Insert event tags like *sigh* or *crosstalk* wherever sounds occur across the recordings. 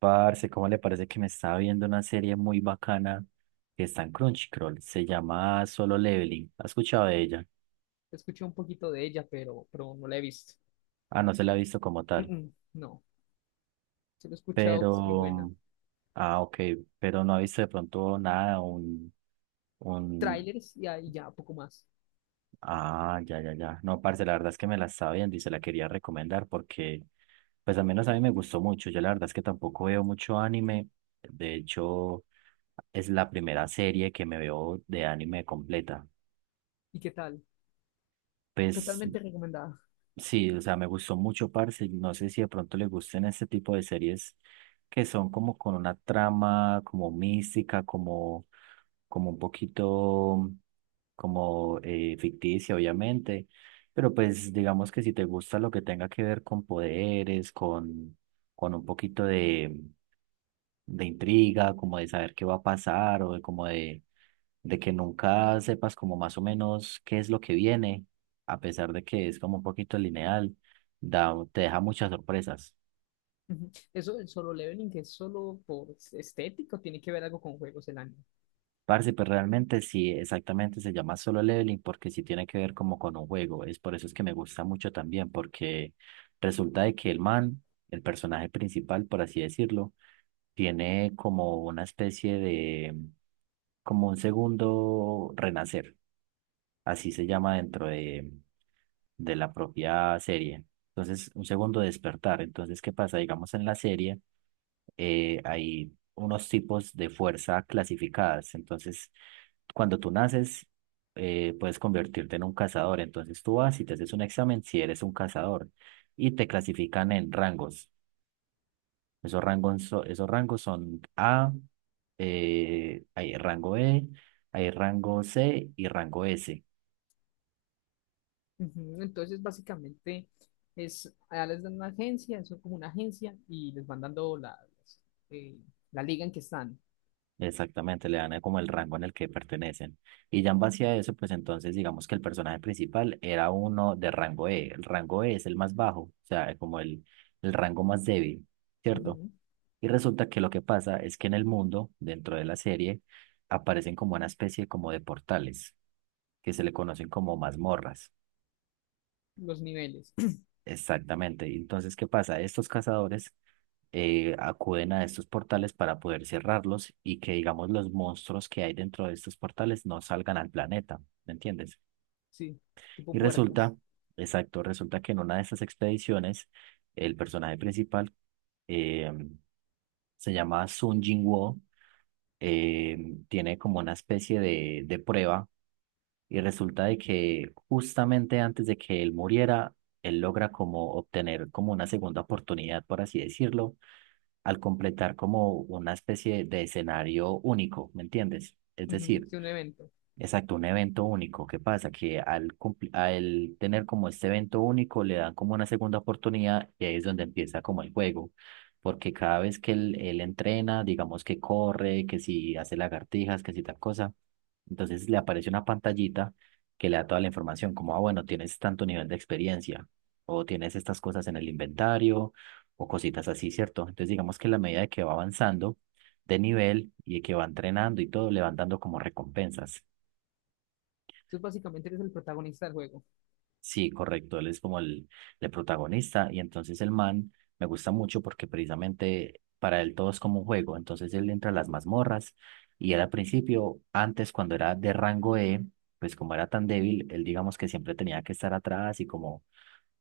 Parce, ¿cómo le parece que me estaba viendo una serie muy bacana que está en Crunchyroll? Se llama Solo Leveling. ¿Ha escuchado de ella? Escuché un poquito de ella, pero no la he visto. Ah, no se la ha visto como Mm, tal. mm, no, se lo he escuchado, que es muy buena. Pero, ah, ok, pero no ha visto de pronto nada, un, Trailers y ahí ya, poco más. ah, ya, ya, ya. No, parce, la verdad es que me la estaba viendo y se la quería recomendar porque, pues al menos a mí me gustó mucho. Yo la verdad es que tampoco veo mucho anime. De hecho, es la primera serie que me veo de anime completa. ¿Y qué tal? Pues Totalmente recomendada. sí, o sea, me gustó mucho, parce. Y no sé si de pronto le gusten este tipo de series que son como con una trama como mística, como, como un poquito como ficticia, obviamente. Pero pues digamos que si te gusta lo que tenga que ver con poderes, con un poquito de intriga, como de saber qué va a pasar o de como de que nunca sepas como más o menos qué es lo que viene, a pesar de que es como un poquito lineal, da, te deja muchas sorpresas. Ujú. Eso del Solo Leveling, que es solo por estético, tiene que ver algo con juegos el año. Parce, pues realmente sí, exactamente se llama Solo Leveling porque sí tiene que ver como con un juego. Es por eso es que me gusta mucho también, porque resulta de que el man, el personaje principal, por así decirlo, tiene como una especie de, como un segundo renacer. Así se llama dentro de la propia serie. Entonces, un segundo despertar. Entonces, ¿qué pasa? Digamos, en la serie hay unos tipos de fuerza clasificadas. Entonces, cuando tú naces, puedes convertirte en un cazador. Entonces, tú vas y te haces un examen si eres un cazador y te clasifican en rangos. Esos rangos, esos rangos son A, hay rango E, hay rango C y rango S. Ujú. Entonces, básicamente, es, allá les dan una agencia, eso es como una agencia, y les van dando las, eh, la liga en que están. Exactamente, le dan como el rango en el que pertenecen. Y ya en base a eso, pues entonces digamos que el personaje principal era uno de rango E. El rango E es el más bajo, o sea, como el rango más débil, ¿cierto? Ujú. Y resulta que lo que pasa es que en el mundo, dentro de la serie, aparecen como una especie como de portales, que se le conocen como mazmorras. Los niveles, *clears throat* Exactamente. Y entonces, ¿qué pasa? Estos cazadores acuden a estos portales para poder cerrarlos y que, digamos, los monstruos que hay dentro de estos portales no salgan al planeta, ¿me entiendes? sí, Y tipo puertas. resulta, exacto, resulta que en una de estas expediciones, el personaje principal eh, se llama Sun Jinwoo, eh, tiene como una especie de prueba. Y resulta de que justamente antes de que él muriera, él logra como obtener como una segunda oportunidad, por así decirlo, al completar como una especie de escenario único, ¿me entiendes? Es Ujú. decir, Sí, un evento. exacto, un evento único. ¿Qué pasa? Que al tener como este evento único le dan como una segunda oportunidad y ahí es donde empieza como el juego. Porque cada vez que él entrena, digamos que corre, que si hace lagartijas, que si tal cosa, entonces le aparece una pantallita que le da toda la información, como, ah, bueno, tienes tanto nivel de experiencia o tienes estas cosas en el inventario o cositas así, ¿cierto? Entonces digamos que en la medida de que va avanzando de nivel y de que va entrenando y todo, le van dando como recompensas. Entonces, básicamente, eres el protagonista del juego. Sí, correcto, él es como el protagonista y entonces el man me gusta mucho porque precisamente para él todo es como un juego, entonces él entra a las mazmorras y él al principio, antes cuando era de rango E, pues como era tan débil, él digamos que siempre tenía que estar atrás y como,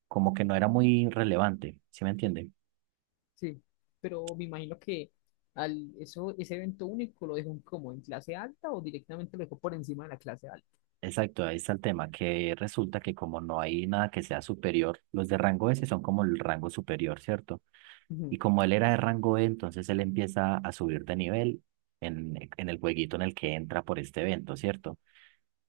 como que no era muy relevante, ¿sí me entiende? Sí, pero me imagino que al eso, ese evento único lo dejó como en clase alta o directamente lo dejó por encima de la clase alta. Exacto, ahí está el tema, que resulta que como no hay nada que sea superior, los de rango S son como el rango superior, ¿cierto? Y Ujú. como él era de rango E, entonces él empieza a subir de nivel en el jueguito en el que entra por este evento, ¿cierto?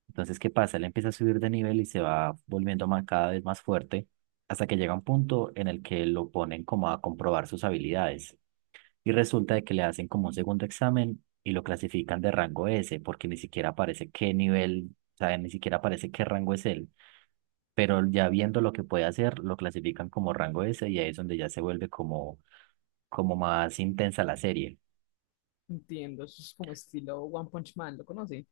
Entonces, ¿qué pasa? Él empieza a subir de nivel y se va volviendo más, cada vez más fuerte hasta que llega un punto en el que lo ponen como a comprobar sus habilidades. Y resulta de que le hacen como un segundo examen y lo clasifican de rango S, porque ni siquiera aparece qué nivel, o sea, ni siquiera aparece qué rango es él. Pero ya viendo lo que puede hacer, lo clasifican como rango S y ahí es donde ya se vuelve como como más intensa la serie. Entiendo, eso es como estilo One Punch Man, ¿lo conoce?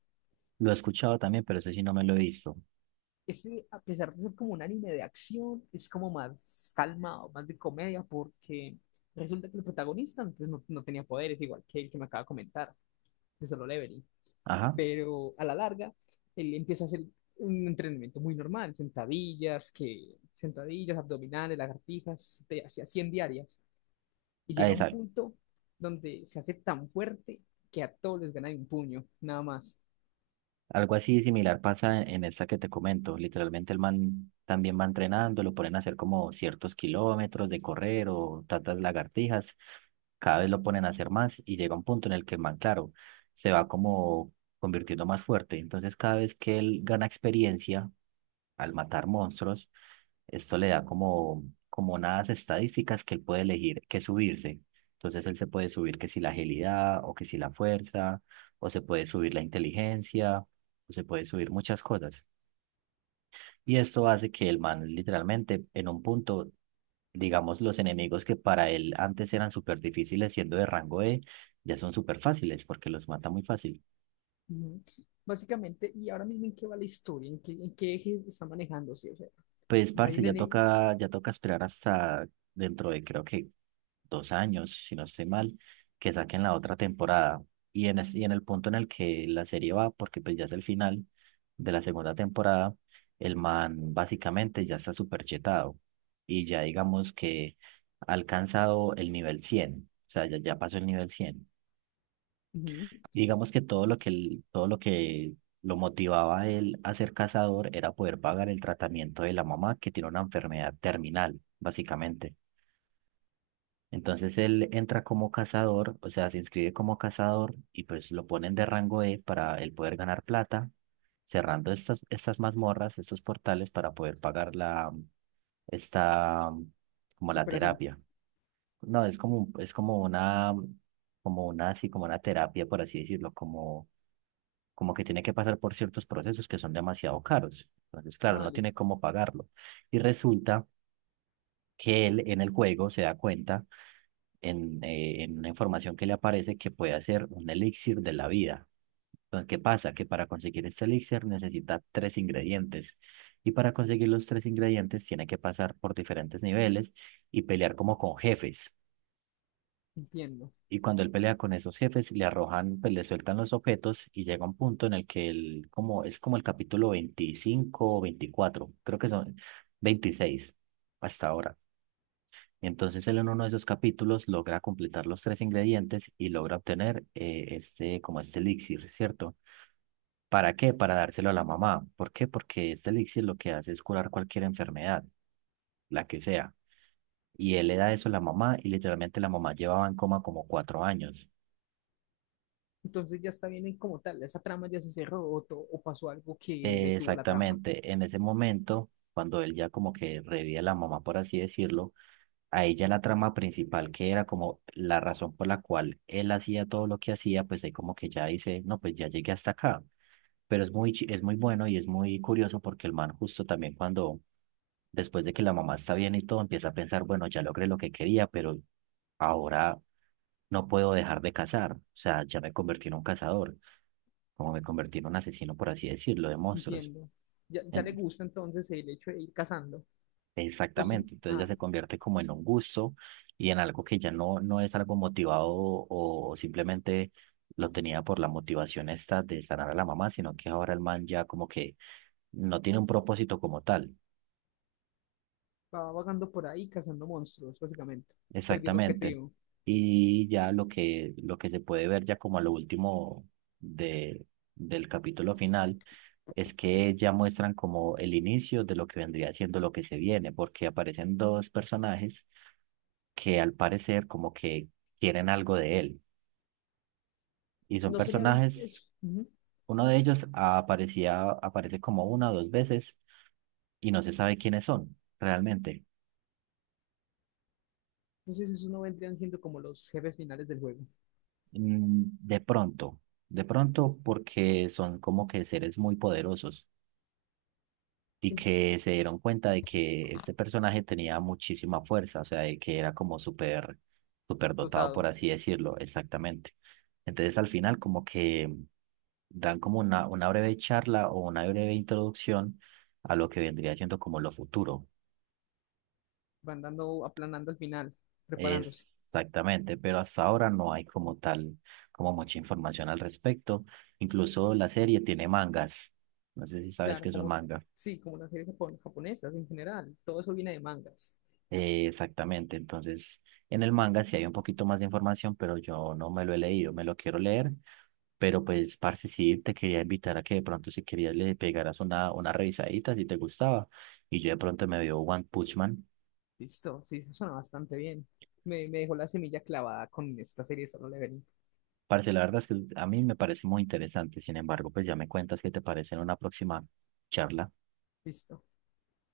Lo he escuchado también, pero eso sí no me lo he visto. Ese, a pesar de ser como un anime de acción, es como más calmado, más de comedia, porque resulta que el protagonista antes no tenía poderes, igual que el que me acaba de comentar, de Solo Leveling. Ajá, Pero a la larga él empieza a hacer un entrenamiento muy normal, sentadillas, que, sentadillas, abdominales, lagartijas, te hacía 100 diarias, y ah, llega a un esa- punto donde se hace tan fuerte que a todos les gana de un puño, nada más. algo así similar pasa en esta que te comento. Literalmente el man también va entrenando, lo ponen a hacer como ciertos kilómetros de correr o tantas lagartijas. Cada vez lo ponen a hacer más y llega un punto en el que el man, claro, se va como convirtiendo más fuerte. Entonces cada vez que él gana experiencia al matar monstruos, esto le da como, como unas estadísticas que él puede elegir que subirse. Entonces él se puede subir que si la agilidad o que si la fuerza, o se puede subir la inteligencia, o se puede subir muchas cosas. Y esto hace que el man literalmente en un punto, digamos, los enemigos que para él antes eran súper difíciles siendo de rango E, ya son súper fáciles porque los mata muy fácil. Ujú. Básicamente, y ahora mismo en qué va la historia, en qué eje está manejándose, o sea, Pues, hay parce, una ne- ya toca esperar hasta dentro de creo que 2 años, si no estoy mal, que saquen la otra temporada. Y en el punto en el que la serie va, porque pues ya es el final de la segunda temporada, el man básicamente ya está súper chetado y ya digamos que ha alcanzado el nivel 100, o sea, ya, ya pasó el nivel 100. ujú, Digamos que todo lo que lo motivaba a él a ser cazador era poder pagar el tratamiento de la mamá que tiene una enfermedad terminal, básicamente. Entonces él entra como cazador, o sea, se inscribe como cazador y pues lo ponen de rango E para él poder ganar plata, cerrando estas mazmorras, estos portales para poder pagar la, esta, como la operación, terapia. No, es como, es como una, así como una terapia, por así decirlo, como, como que tiene que pasar por ciertos procesos que son demasiado caros. Entonces, claro, ah, no tiene listo, cómo pagarlo. Y resulta que él en el juego se da cuenta en una información que le aparece que puede hacer un elixir de la vida. Entonces, ¿qué pasa? Que para conseguir este elixir necesita tres ingredientes. Y para conseguir los tres ingredientes tiene que pasar por diferentes niveles y pelear como con jefes. entiendo. Y cuando él pelea con esos jefes, le arrojan, pues le sueltan los objetos y llega un punto en el que él, como, es como el capítulo 25 o 24, creo que son 26 hasta ahora. Entonces él en uno de esos capítulos logra completar los tres ingredientes y logra obtener este, como este elixir, ¿cierto? ¿Para qué? Para dárselo a la mamá. ¿Por qué? Porque este elixir lo que hace es curar cualquier enfermedad, la que sea. Y él le da eso a la mamá y literalmente la mamá llevaba en coma como 4 años. Entonces ya está bien en como tal, esa trama ya se cerró o, to- o pasó algo que detuvo la trama. Exactamente, en ese momento, cuando él ya como que revive a la mamá, por así decirlo, a ella la trama principal, que era como la razón por la cual él hacía todo lo que hacía, pues ahí como que ya dice, no, pues ya llegué hasta acá. Pero es muy, es muy bueno y es muy curioso porque el man justo también cuando, después de que la mamá está bien y todo, empieza a pensar, bueno, ya logré lo que quería, pero ahora no puedo dejar de cazar. O sea, ya me convertí en un cazador, como me convertí en un asesino, por así decirlo, de monstruos. Entiendo. Ya le En- gusta entonces el hecho de ir cazando. O si Exactamente, entonces ya ah, se convierte como en un gusto y en algo que ya no, no es algo motivado o simplemente lo tenía por la motivación esta de sanar a la mamá, sino que ahora el man ya como que no tiene un propósito como tal. va vagando por ahí cazando monstruos, básicamente. Perdió el Exactamente. objetivo. Y ya lo que se puede ver ya como a lo último de, del capítulo final es que ya muestran como el inicio de lo que vendría siendo lo que se viene, porque aparecen dos personajes que al parecer como que quieren algo de él. Y son No sería personajes, eso. Ujú. uno de ellos aparecía, aparece como una o dos veces y no se sabe quiénes son realmente. No sé si eso no vendrían siendo como los jefes finales del juego. Mm, De pronto, de pronto porque son como que seres muy poderosos y En- que se dieron cuenta de que este personaje tenía muchísima fuerza, o sea, de que era como súper, súper dotado, por dotado. así decirlo, exactamente. Entonces al final como que dan como una breve charla o una breve introducción a lo que vendría siendo como lo futuro. Van dando, aplanando al final, preparándose. Exactamente, pero hasta ahora no hay como tal, como mucha información al respecto. Incluso la serie tiene mangas. No sé si sabes Claro, qué es un como, manga. sí, como las series japon- japonesas en general. Todo eso viene de mangas. Exactamente, entonces en el manga sí hay un poquito más de información, pero yo no me lo he leído, me lo quiero leer. Pero pues, parce, sí, te quería invitar a que de pronto si querías le pegaras una revisadita si te gustaba. Y yo de pronto me veo One Punch Man. Listo. Sí, eso suena bastante bien. Me dejó la semilla clavada con esta serie de Solo Leveling. Parce, la verdad es que a mí me parece muy interesante. Sin embargo, pues ya me cuentas qué te parece en una próxima charla. Listo.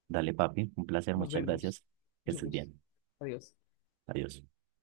Dale, papi, un placer, Nos muchas vemos. gracias. Que Yo estés gusto. bien. Adiós. Adiós.